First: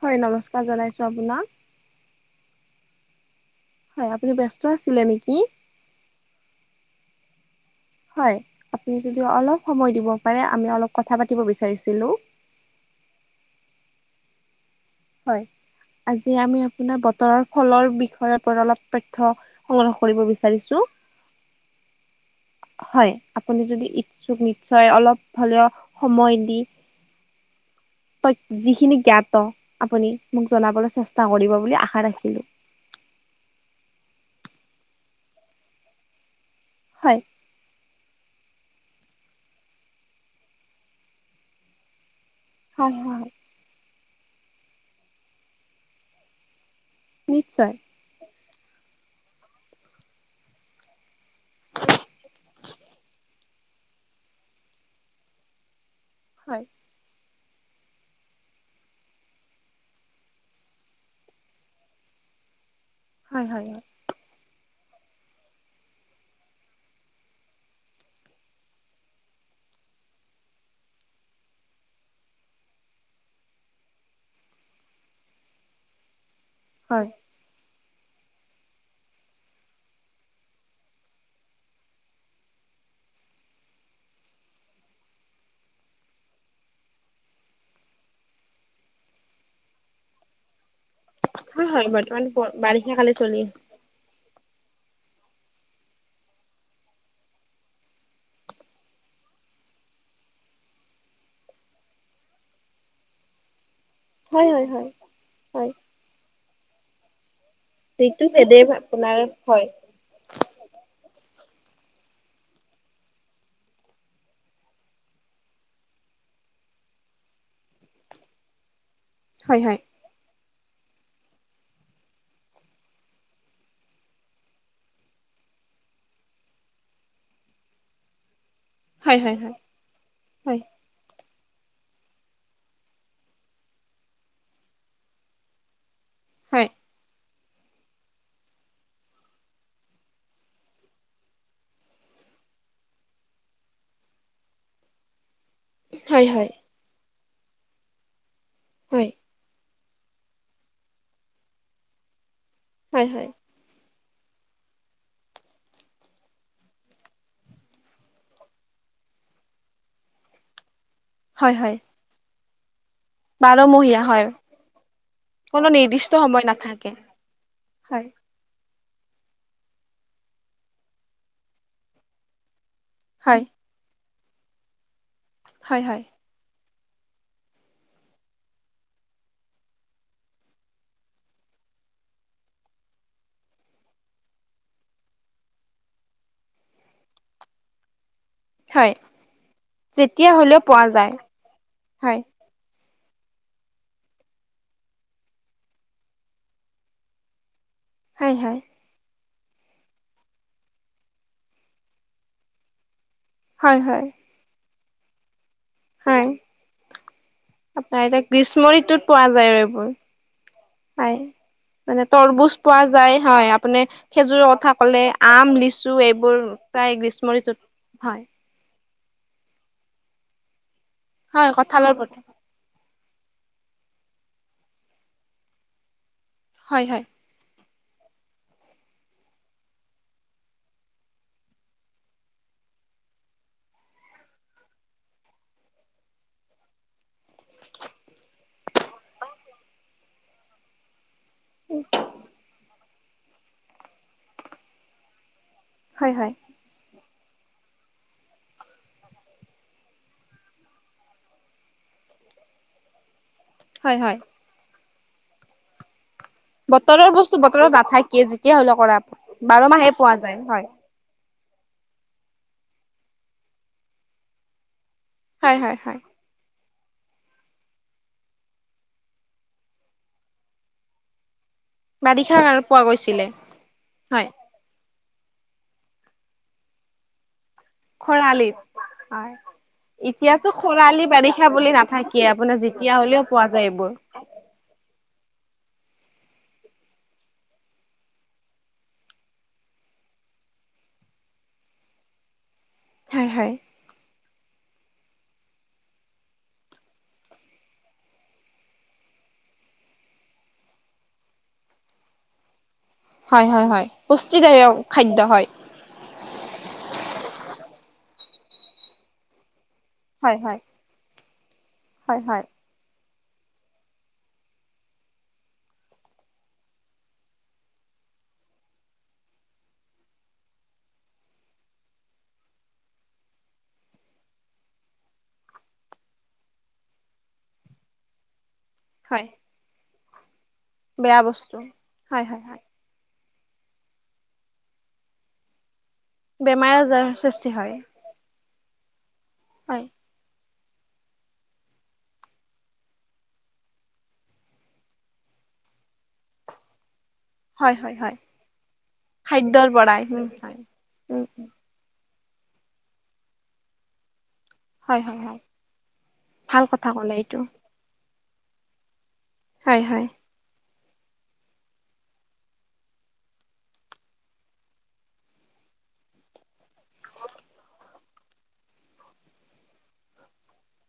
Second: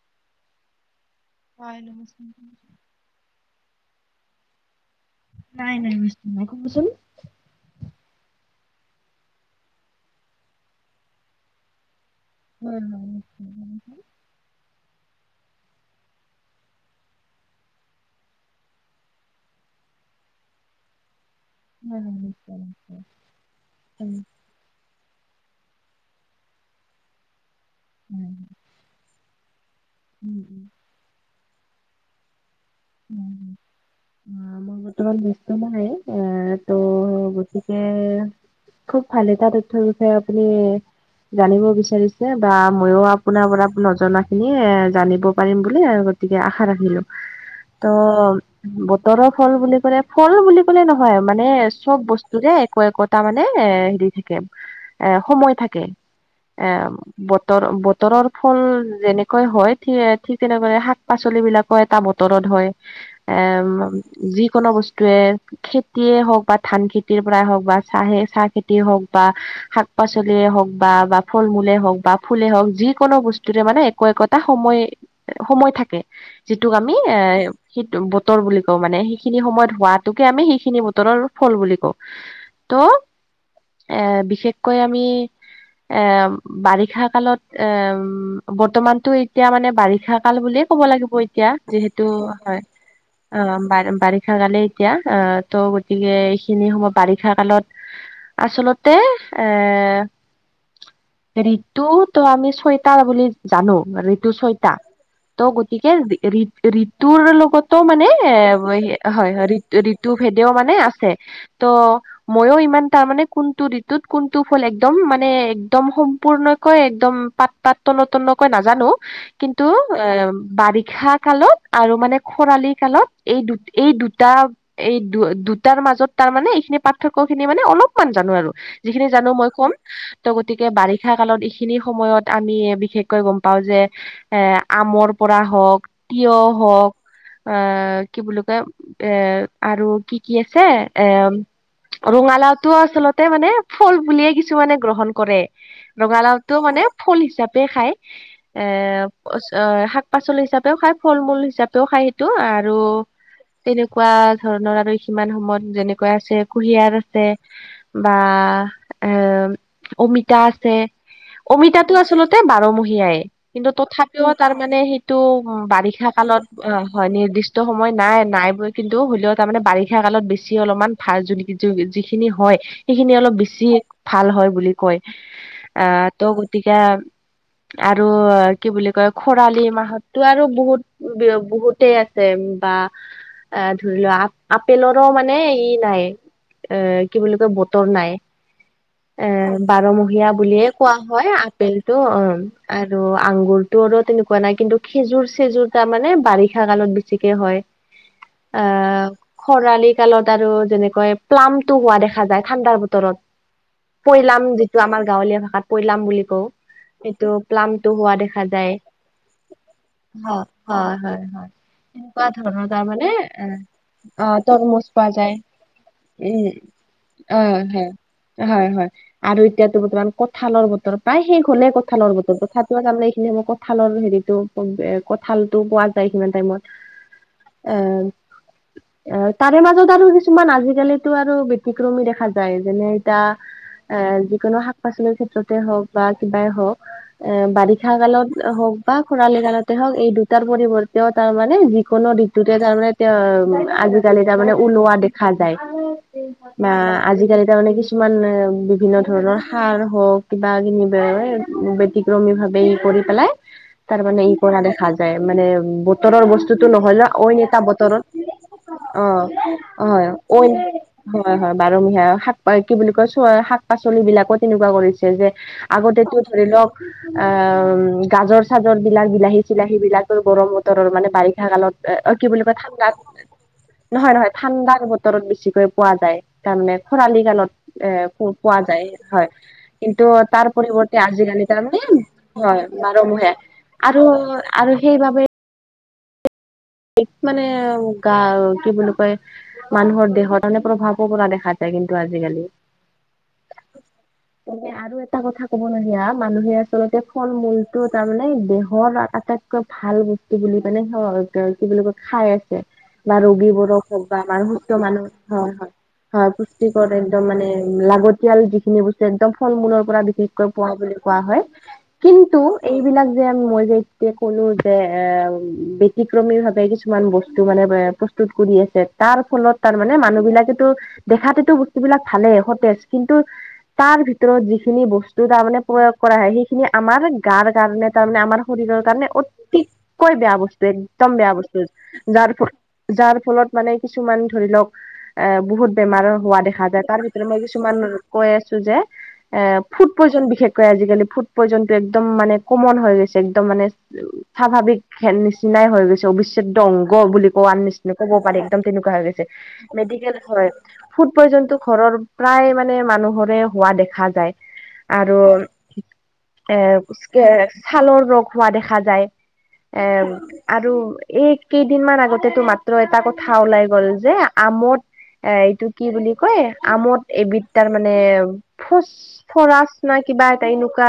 হয় নমস্কাৰ জনাইছোঁ আপোনাক হয়, নমস্কাৰ হয় আপুনি ব্যস্ত আছিলে নেকি নাই নাই ব্যস্ত নাই কবচোন হয় আপুনি যদি অলপ সময় দিব পাৰে আমি অলপ কথা পাতিব বিচাৰিছিলোঁ [inaudible] হয়। আজি আমি আপোনাৰ বতৰ ফলৰ বিষয় অলপ তথ্য সংগ্ৰহ কৰিব বিচাৰিছোঁ। হয় নিকী। হয় আপোনি যদি ইচ্ছুক নিশ্চয় অলপ হলেওঁ সময় দি হয় তই যিখিনি জ্ঞাত আপুনি উম মোক জনাবলৈ চেষ্টা কৰিব বুলি আশা ৰাখিলোঁ। উম, মই বৰ্তমান বস্তু নহয় আহ ত হয় গতি এ খুব ভাল এটা তথ্যয়ৰ বিষয়ে আপুনি জানিব বিচাৰিছে। বা হয় হয় মইও হয় অপোনাৰ পৰা নজনা এনেই জানিব পাৰিম বুলী গতিকে আশা ৰাখিলোঁ। নিশ্চয়। অ বতৰৰ ফল বুলি কলে ফল বুলি ক'লে নহয় মানে চব বস্তু ৰে একো একোটা মানে ৰে এ হেৰি থাকে, এ সময় থাকে। হয় এম বতৰ বতৰৰ ফল যেনেকৈ হয়, ঠিক তেনেকৈ শাক পাচলি বিলাকো এটা বতৰত হয়, হয় হয় এম হয় যিকোনো বস্তুৱে খেতিয়ে হওক বা ধান খেতিৰ পৰাই হওক বা চাহে চাহ খেতিয়ে হওক বা শাক পাচলিয়ে হওক বা বা ফল মূলে হওক বা ফুলে হওক যিকোনো বস্তুৰে মানে একো একোটা সময় সময় থাকে যিটোক আমি হয় এ সেইটো বতৰ বুলি কওঁ মানে সেইখিনি সময়ত হোৱাাতোকে আমি সেইখিনি বতৰৰ ফল বুলি কওঁ। ত এ বিশেষকৈ আমি এ বাৰিষা কালত এ বৰ্তমানতো এতিয়া মানে বাৰিষা কাল বুলি ক'ব লাগিব এতিয়া, হয় হয় যিহেতু বৰ্তমান হয় বাৰিষা কালি অ চলি [inaudible] বা বাৰিষা কালি এতিয়া ত গতিকে এইখিনি সময় বাৰিষা কালত আচলতে এ ঋতু তো আমি ছয়তাৰ বুলি জানোঁ। ঋতু হয় হয় ছয়তা, হয় ত হয় গতিকে ঋ ঋতুৰ লগত ত মানে যিটো এ বেদেই হয় আপোনাৰ হয়, ঋ ঋতু ভিডিঅ মানে আছেঁ ত মইও ইমান তাৰমানে কোনটো ঋতুত কোনটো ফুল একদম মানে একদম সম্পূৰ্ণকৈ একদম পাত পাত তলকৈ নাজানো হয় কিন্তু হয় এ বাৰিষা কালত আৰু মানে খৰালি কালত এই দু এই দুটা এই দু দুটাৰ মাজত তাৰ মানে এইখিনি পাৰ্থক্য খিনি মানে অলপমান জানো আৰু। যিখিনি হয় জানো হয় মই কম হয় ত'গতিকে বাৰি ষা কালত এইখিনি সময়ত আমি বিশেষকৈ গম পাওঁ যে এ আমৰ পৰা হওক তিয়হঁ হয় হওঁক আ কি বুলি কয়, এ আৰু কি কি আছে, এম ৰঙালাও তোও আচলতে মানে ফল বুলিয়ে কিছুমানে গ্ৰহণ কৰে। হয় হয় ৰঙালাওটো মানে ফুল হিচাপে খাই। এ হয় শাক পাচলি হিচাপেও খায়, ফল মূল হিচাপেও খায় সেইটো আৰু হয় হয় হয় তেনেকুৱা ধৰণৰ আৰু সিমান সময়ত যেনেকুৱা আছে, কুঁহিয়াৰ আছে বা এ অমিতা আছে। হয় হয় অমিতাটো আচলতে বাৰমহীয়াই। কিন্তু বাৰমহীয়া হয় তথাপিও তাৰ মানে সেইটো উ কোনো বাৰিষা নিৰ্দিষ্ট কালত সময় অ নাথাকে হয় নিৰ্দিষ্ট সময় হয় নাই নাই বুলি কিন্তু হ'লেও তাৰমানে বাৰিষা কালত বেছি অলপমান ভাল যোন যো-যিখিনি হয় সেইখিনি অলপ হয় বেছি ভাল হয় বুলি কয়, হয় আ, হয় ত' গতিকে আৰু কি বুলি কয় খৰালি মাহততো আৰু বহুত বিয় বহুতেই আছে বা এ, ধৰি লোৱা আ-আপেলৰো মানে ই নাই এ, কি বুলি কয় বতৰ নাই। হয় এ, বাৰমহীয়া যেতিয়া হ'লেও বুলিয়ে পোৱা কোৱা যায় হয় আপেলটো হয় অ'। আৰু আংগুৰটো আৰু তেনেকুৱা নাই কিন্তু খেজুৰ চেজুৰ তাৰমানে বাৰিষা কালত বেছিকে হয়। হয় হয় আ খৰালি কালত আৰু যেনেকৈ প্লামটো হোৱা দেখা যায় ঠাণ্ডাৰ বতৰত হয় হয়। প্লাম যিটো আমাৰ গাঁৱলীয়া ভাষাত পইলাম বুলি হয় কওঁ। সেইটো প্লামটো আপোনাৰ হোৱা এতিয়া দেখা গ্ৰীষ্ম যায় ঋতুত পোৱা যায় আৰু এইবোৰ হয়। হয় মানে সেনেকুৱা তৰমুজ ধৰণৰ পোৱা তাৰমানে যায়, এ হয় আপুনি খেজুৰৰ কথা তৰমুজ কলে, পোৱা যায় আম লিচু এইবোৰ। উম প্ৰায় গ্ৰীষ্ম ঋতুত হয়। হয় হয়, আৰু এতিয়াতো বৰ্তমান কঠালৰ বতৰ, প্ৰায় শেষ হলেই কঁঠালৰ বতৰ তথাপ তোমাৰ তাৰমানে এইখিনি সময়ত কঠালৰ হেৰিটো এ, কঁঠালটো পোৱা যায় সিমান টাইমত। হয় হয়। আ [inaudible] অ' তাৰে মাজত আৰু কিছুমান আজিকালিতো আৰু বতিক্ৰমী দেখা যায় যেনে এতা এ, যিকোনো শাক পাচলিৰ ক্ষেত্ৰতে হওঁক বা কিবাই হওঁক এ, বাৰিষা কালত হওঁক বা খৰালি কালতে হওঁক এই দুটাৰ পৰিৱৰ তেওঁ তাৰ মানে যিকোনো ঋতুতে তাৰমানে তে, আজিকালি তাৰমানে ওলোৱা দেখ খা যায়। হয় হয় বা আজিকালি তাৰমানে কিছুমান বিভিন্ন ধৰণৰ সাৰ হওঁক কিবা কিনিব এ ব্যতিক্ৰমী ভাৱে ই কৰি পেলাই হয় হয় তাৰমানে ই কৰা দেখা যায় মানে বতৰৰ বস্তু টোটো বতৰৰ নহ'লেও অইন বস্তু এটা বতৰত নাথাকে যেতিয়া হ'লেও কৰা বাৰ মাহে অ' হয় পোৱা যায় অইন হয়। হয় হয়, বাৰমহীয়া শাক পা কি বুলি কয়, চ শাক পাচলিবিলাকো তেনেকুৱা কৰিছে। যে হয় হয় হয় আগতেতো ধৰি লওঁক এ, গাজৰ চাজৰবিলাক, বিলাহী চিলাহীবিলাকৰ গৰমত বতৰৰ মানে বাৰিষা কালত এ, কি বাৰিষা বুলি কয় কালত পোৱা ঠাণ্ডাত, গৈছিলে নহয় হয়। নহয় ঠাণ্ডাৰ বত তৰত বেছিকৈ পোৱা যায়, তাৰমানে শৰালী কালত। এ, পো-পোৱা খৰালিত যায় হয় কিন্তু তাৰ এতিয়াতো পৰিৱৰ্তে খৰালি আজিকালি বাৰিষা বুলি তাৰমানে নাথাকে আপোনাৰ হয় যেতিয়া হ'লেও বাৰমাহে। পোৱা যায় এইবোৰ। আৰু, আৰু সেইবাবে এই মানে গা কি বুলি কয় মানুহৰ দেহত মানে প্ৰভাৱো পৰা দেখা যায় কিন্তু আজিকালি। হয় হয়। মানে আৰু এটা কথা ক'বলগীয়া মানুহে আচলতে ফল মূলটো তাৰমানে দেহৰ আটাইত কৈ ভাল বস্তু বুলি পেলাই অ' ক কি বুলি কয় খাই আছে। বা হয় হয় হয় ৰোগীবোৰক হওঁক বা আমাৰ পুষ্টিদায়ক সুস্থ মানুহ, খাদ্য হয় হয়। হয় পুষ্টিকৰ একদম মানে লাগতিয়াল যিখিনি বস্তু একদম ফল মূলৰ পৰা হয় বিশেষকৈ হয় পোৱা বুলি কোৱা হয় হয় কিন্তু হয়। এইবিলাক যে মই যে এতিয়া ক'লো যে এ, বে ব্যতিক্ৰমী ভাৱে কিছুমান বস্তু মানে পে প্ৰস্তুত কৰি আছে তাৰ ফলত তাৰমানে মানুহ বিলাকেতো দেখাতেতো বস্তুবিলাক ভালেই, সতেজ কিন্তু তাৰ ভিতৰত যিখিনি বস্তু, তাৰমানে প্ৰয়োগ কৰা হয়, সেইখিনি আমাৰ গাৰ কাৰণে, তাৰমানে আমাৰ শৰীৰৰ কাৰণে হয় অতিকৈ বেয়া বস্তু, একদম বেয়া বস্তু, হয় যাৰ হয় হয় যাৰফলত মানে কিছুমান ধৰি লওক, এ বহুত বেমাৰ হোৱা দেখা বেমাৰ যায়, তাৰ আজাৰৰ ভিতৰত মই সৃষ্টি হয়। কিছুমান কৈ আছো যে, এ হয় ফুট পইজন বিশেষকৈ আজিকালি, ফুড পইজনটো একদম মানে কমন হৈ গৈছে, একদম মানে স্বাভাৱিক নিচিনাই হৈ গৈছে, অবিচ্ছেদ্য অংগ বুলি হোৱাৰ হয় নিচিনা, হয় কৱ হয় পাৰি, একদম তেনেকুৱা হৈ গৈছে, খাদ্যৰ পৰাই মেডিকেল উম হয়, ফুড উম পইজনটো ঘৰৰ প্ৰায় মানে মানুহৰে হোৱা দেখা যায়। হয় আৰু হয় হয় এ, ভাল কথা ক'লে এইটো [unintelligible] ছালৰ ৰোগ হোৱা দেখা যায়, এ হয় হয় আৰু এই কেইদিনমান আগতেতো মাত্ৰ এটা কথা ওলাই গ'ল যে, আমত এ এইটো কি বুলি কয়? আমত এবিধ তাৰ মানে ফোজ ফৰাচ না কিবা এটা, এনেকুৱা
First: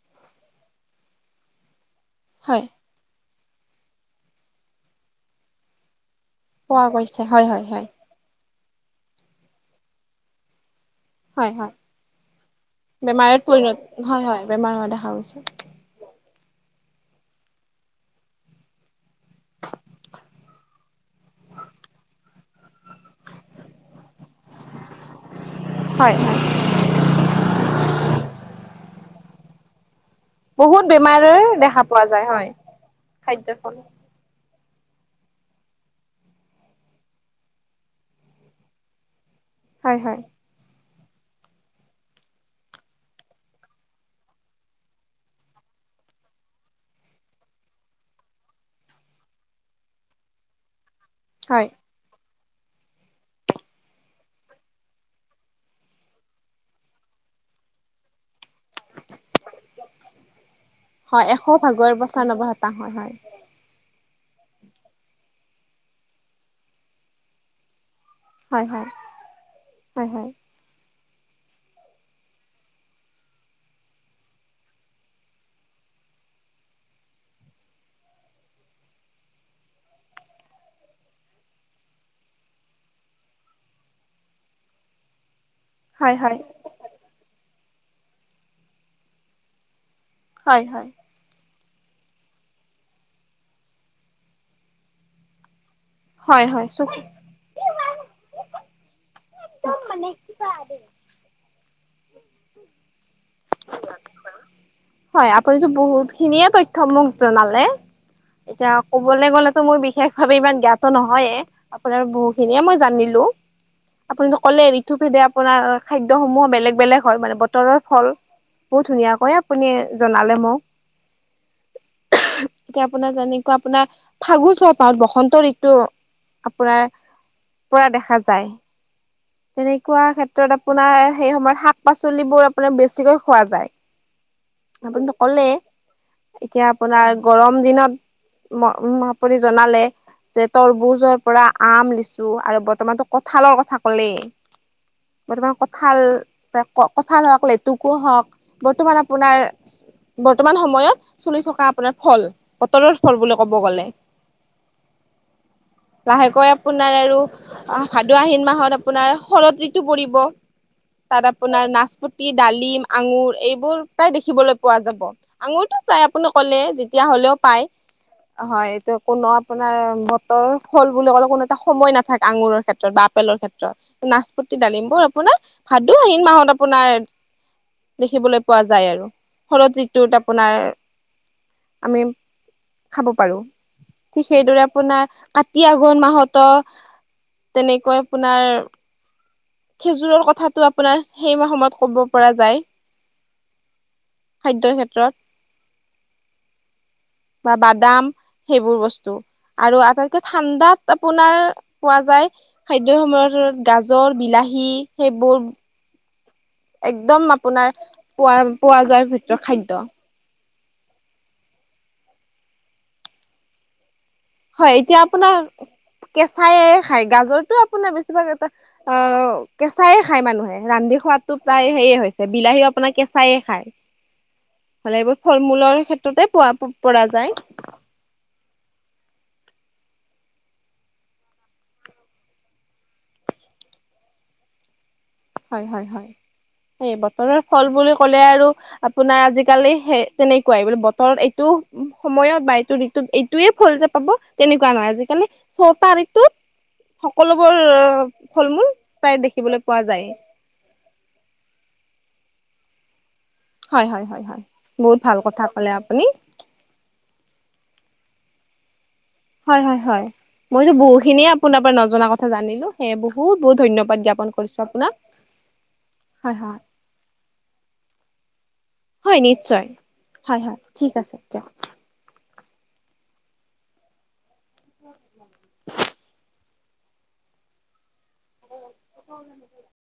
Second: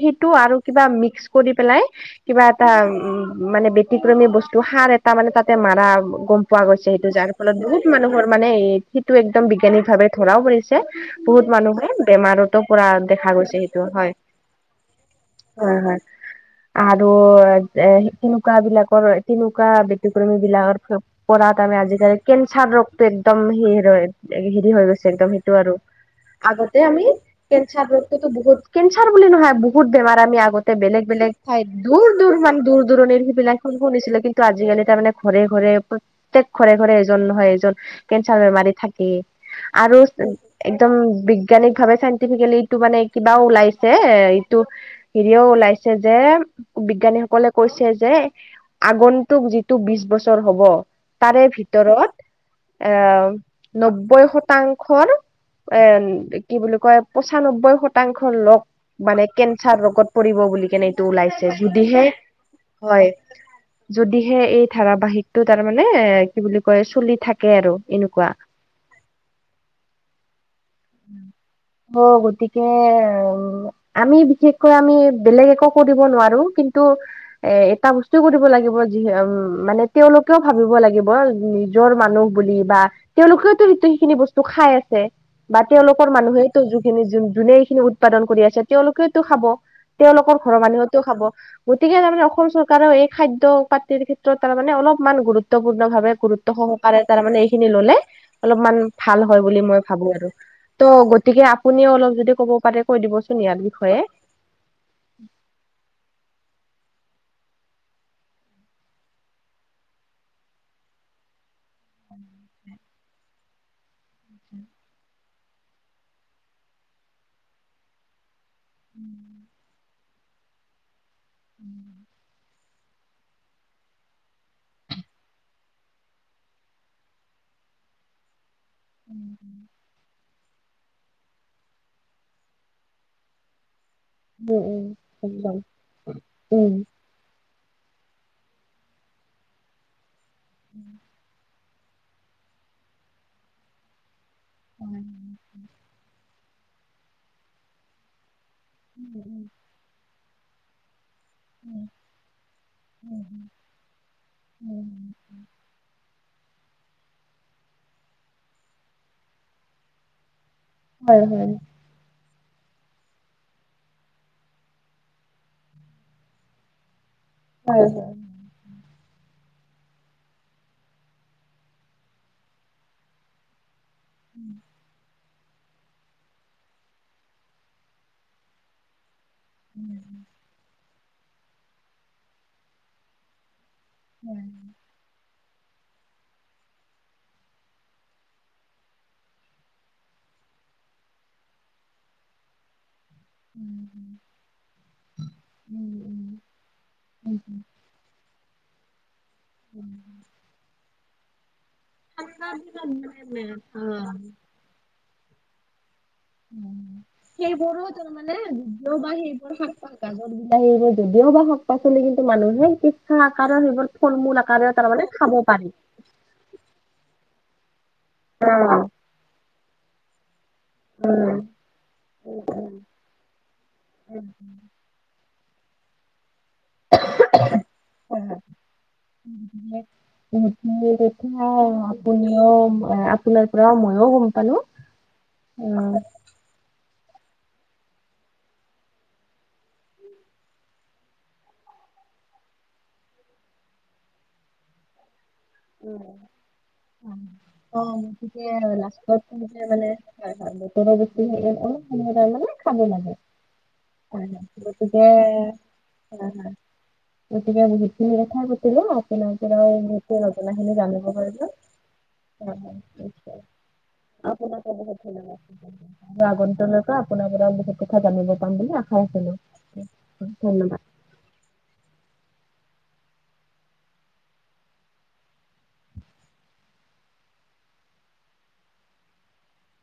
সেইটো আৰু কিবা মিক্স কৰি পেলাই কিবা হয়। এটা মানে বতিক্ৰমী বস্তু, সাৰ এটা মানে তাতে মাৰা গম পোৱা গৈছে সেইটো, যাৰ হয় ফলত হয় হয় বহুত মানুহৰ মানে সেইটো একদম বিজ্ঞানিক ভাৱে ধৰাও পৰিছে। বহুত হয় হয় মানুহে বেমাৰতো পৰা দেখা বেমাৰত গৈছে পৰিণত সেইটো, হয়। বেমাৰ হোৱা দেখা গৈছে হয় হয় আৰু সেইখিন তেনেকুৱা বিলাকৰ, তেনেকুৱা ব্যতিক্ৰমী বিলাকৰ পৰা তাৰে আজিকালি কেঞ্চাৰ ৰোগটো একদম হি হেৰি হৈ গৈছে, একদম সেইটো আৰু। হয়। আগতে আমি কেঞ্চাৰ ৰোগটোতো বহুত, কেঞ্চাৰ বুলি নহয়, বহুত বহুত বেমাৰ আমি আগতে বহুত বেলেগ বেলেগ বেমাৰৰ ঠাই, দেখা পোৱা দূৰ যায় দূৰ হয় মান, দূৰ দূৰণিৰ খাদ্যৰ সেইবিলাকখন ফলত শুনিছিলো কিন্তু আজিকালি তাৰমানে ঘৰে ঘৰে, প্ৰত্যেক ঘৰে ঘৰে এজন নহয় এজন কেঞ্চাৰ বেমাৰী থাকেই। আৰু হয় হয় একদম বিজ্ঞানিক ভাৱে, চাইণ্টিফিকেলি ইটো মানে কিবাও ওলাইছে, এইটো হেৰিওঁ ওলাইছে যে, বিজ্ঞানীসকলে কৈছে যে আগন্তুক যিটো বিশ বছৰ হব, তাৰেই হয় ভিতৰত আহ, নব্বৈ শতাংশৰ এ কি বুলি কয়? পচানব্বৈ শতাংশ লোক মানে কেঞ্চাৰ ৰোগত পৰিব বুলি কেনে এইটো হয় এশ ওলাইছে, ভাগৰ যদিহে, পঁচান্নব্বৈ শতাংশ হয়। [inaudible] যদিহে এই ধাৰাবাহিকতটো তাৰমানে এ কি বুলি কয়? চলি থাকে আৰু, এনেকুৱা। হয় হয়, হয় হয়। অ', গতিকে আমি বিশেষকৈ আমি, বেলেগ একো কৰিব নোৱাৰো কিন্তু এ এটা বস্তু কৰিব লাগিব, যি উম, মানে তেওঁলোকেও ভাবিব লাগিব নিজৰ মানুহ বুলি বা, তেওঁলোকেও সেইটো সেইখিনি বস্তু খাই আছে। বা তেওঁলোকৰ হয় হয় হয় মানুহেইটো যোনখিনি, যোনে এইখিনি উৎপাদন কৰি আছে, তেওঁলোকেওটো খাব। তেওঁলোকৰ ঘৰৰ হয় মানুহেউটো খাব। গতিকে তাৰমানে অসম চৰকাৰেও এই খাদ্য পাতিৰ ক্ষেত্ৰত তাৰমানে অলপমান গুৰুত গুৰুত্বপূৰ্ণভাৱে, হয় হয় গুৰুত্ব হয় চ সহকাৰে তাৰমানে এইখিনি ললে, অলপমান ভাল হয় বুলি মই ভাবো আৰু। ত' গতিকে আপুনিও অলপ যদি ক'ব পাৰে, কৈ দিবচোন ইয়াৰ বিষয়ে। হয়, আপুনিটো বহুত খিনিয়েই তথ্য মোক জনালে। এতিয়া কবলৈ গ'লেতো মোৰ বিশেষ ভাৱে ইমান জ্ঞাত নহয়েই। আপোনাৰ বহুখিনিয়েই মই জানিলো। আপুনিটো ক'লে ঋতুভেদে আপোনাৰ খাদ্যসমূহ বেলেগ বেলেগ হয় মানে বতৰৰ ফল, বহুত ধুনীয়া কৈ আপুনি জনালে মোক। [inaudible] এতিয়া আপোনাৰ যেনেকুৱা আপোনাৰ ফাগু [unintelligible] চহপাত বসন্ত ঋতু আপোনাৰ পৰা দেখা যায়। [inaudible] তেনেকুৱা ক্ষেত্ৰত আপোনাৰ, সেই সময়ত আপোনাৰ শাক-পাচলিবোৰ বেছিকৈ খোৱা যায়। উম উম আপুনিটো ক'লেই, একদম এতিয়া আপোনাৰ, গৰম দিনত ম আপুনি জনালে, যে তৰবুজৰ পৰা, আম, লিচু আৰু বৰ্তমানতো কঠালৰ কথা ক'লেই, বৰ্তমান কঠাল, কঠাল হওক, লেটুকো হওক, বৰ্তমান আপোনাৰ বৰ্তমান সময়ত। চলি থকা আপোনাৰ ফল, বতৰৰ ফল বুলি কব গ'লে। লাহেকৈ আপোনাৰ আৰু ভাদ- আহিন মাহত আ আপোনাৰ শৰৎ ঋতু পৰিব। তাত অপোনাৰ নাচপতি, ডালিম, আঙুৰ এইবোৰ প্ৰায় দেখিবলৈ পোৱা যাব। আঙুৰটো প্ৰায় আপুনি ক'লে, যেতিয়া হ'লেও পায়। হয়, এইটো কোনো আপোনাৰ বতৰৰ ফল বুলি ক'লে, কোনো এটা সময় নাথাকে, আঙুৰৰ ক্ষেত্ৰত বা আপেলৰ ক্ষেত্ৰত। নাচপতি, ডালিমবোৰ আপোনাৰ, ভাদ- আহিন মাহত আপোনাৰ দেখিবলৈ পোৱা যায় আৰু। শৰৎ ঋতুত আপোনাৰ আমি খাব পাৰোঁ। ঠিক সেইদৰে, আপোনাৰ কাতি-আঘোণ মাহতো তেনেকৈ আপোনাৰ। খেজুৰৰ কথাটো আপোনাৰ সেই মাহ সময়ত ক'ব পৰা যায়। [inaudible] খাদ্যৰ ক্ষেত্ৰত। বা বাদাম সেইবোৰ বস্তু আৰু আটাইতকে ঠাণ্ডাত আপোনাৰ, পোৱা যায়। খাদ্য-সম্ভাৰৰ ভিতৰত গাজৰ, বিলাহী সেইবোৰ পো একদম আপোনাৰ পোৱা পোৱা যোৱাৰ ভিতৰত খাদ্য। [unintelligible] যদিও বা শাক পাচলি কিন্তু মানুহে [unintelligible] চিকিৎসা আকাৰৰ সেইবোৰ ফল মূল। [unintelligible] খাব পাৰি। কেঁচাইে খাই, গাজৰটো আপোনাৰ বেছিভাগ এতিয়া অ', কেঁচাইয়ে খায় মানুহে। ৰান্ধি খোৱাতো প্ৰায় হেইয়ে হয়। বিলাহীও আপোনাৰ কেঁচাই খায়, হলে এইবোৰ ফল মূলৰ ক্ষেত্ৰতে পোৱা পৰা যায়। উ [inaudible] [unintelligible] [unintelligible] আপুনিও আপোনাৰ পৰা মইও গম পালোঁ। হয়, হয়, হয়, এই বতৰ ফল বুলি ক'লে আৰু, আপোনাৰ আজিকালি সেই তেনেকুৱাই বোলো বতৰত এইটো সময়ত বা এইটো দি এইটোয়ে ফল যে পাব তেনেকুৱা নহয়। আজিকালি ছটা ঋতুত সকলোবোৰ ফল-মূল প্ৰায় দেখিবলৈ পোৱা যায়। [unintelligible] হয়, গতিকে বহুত ভাল কথা ক'লে আপুনি হয়, হয়। হয় [unintelligible] হয় হয় [unintelligible] মইতো জানিব বহুখিনিয়ে পাৰিব। আপোনাৰ পৰা নজনা কথা জানিলো সেয়ে বহুত নিশ্চয়, বহুত ধন্যবাদ জ্ঞাপন কৰিছো আপোনাকো আপোনাক বহুত ধন্যবাদ। [unintelligible] হয় হয় আগন্তুলৈকে আপোনাৰ পৰা বহুত কথা জানিব পাম বুলি আশা হয় ৰাখিলোঁ। নিশ্চয় হয় হয় ধন্যবাদ। ঠিক আছে, দিওক। [inaudible] ক [inaudible]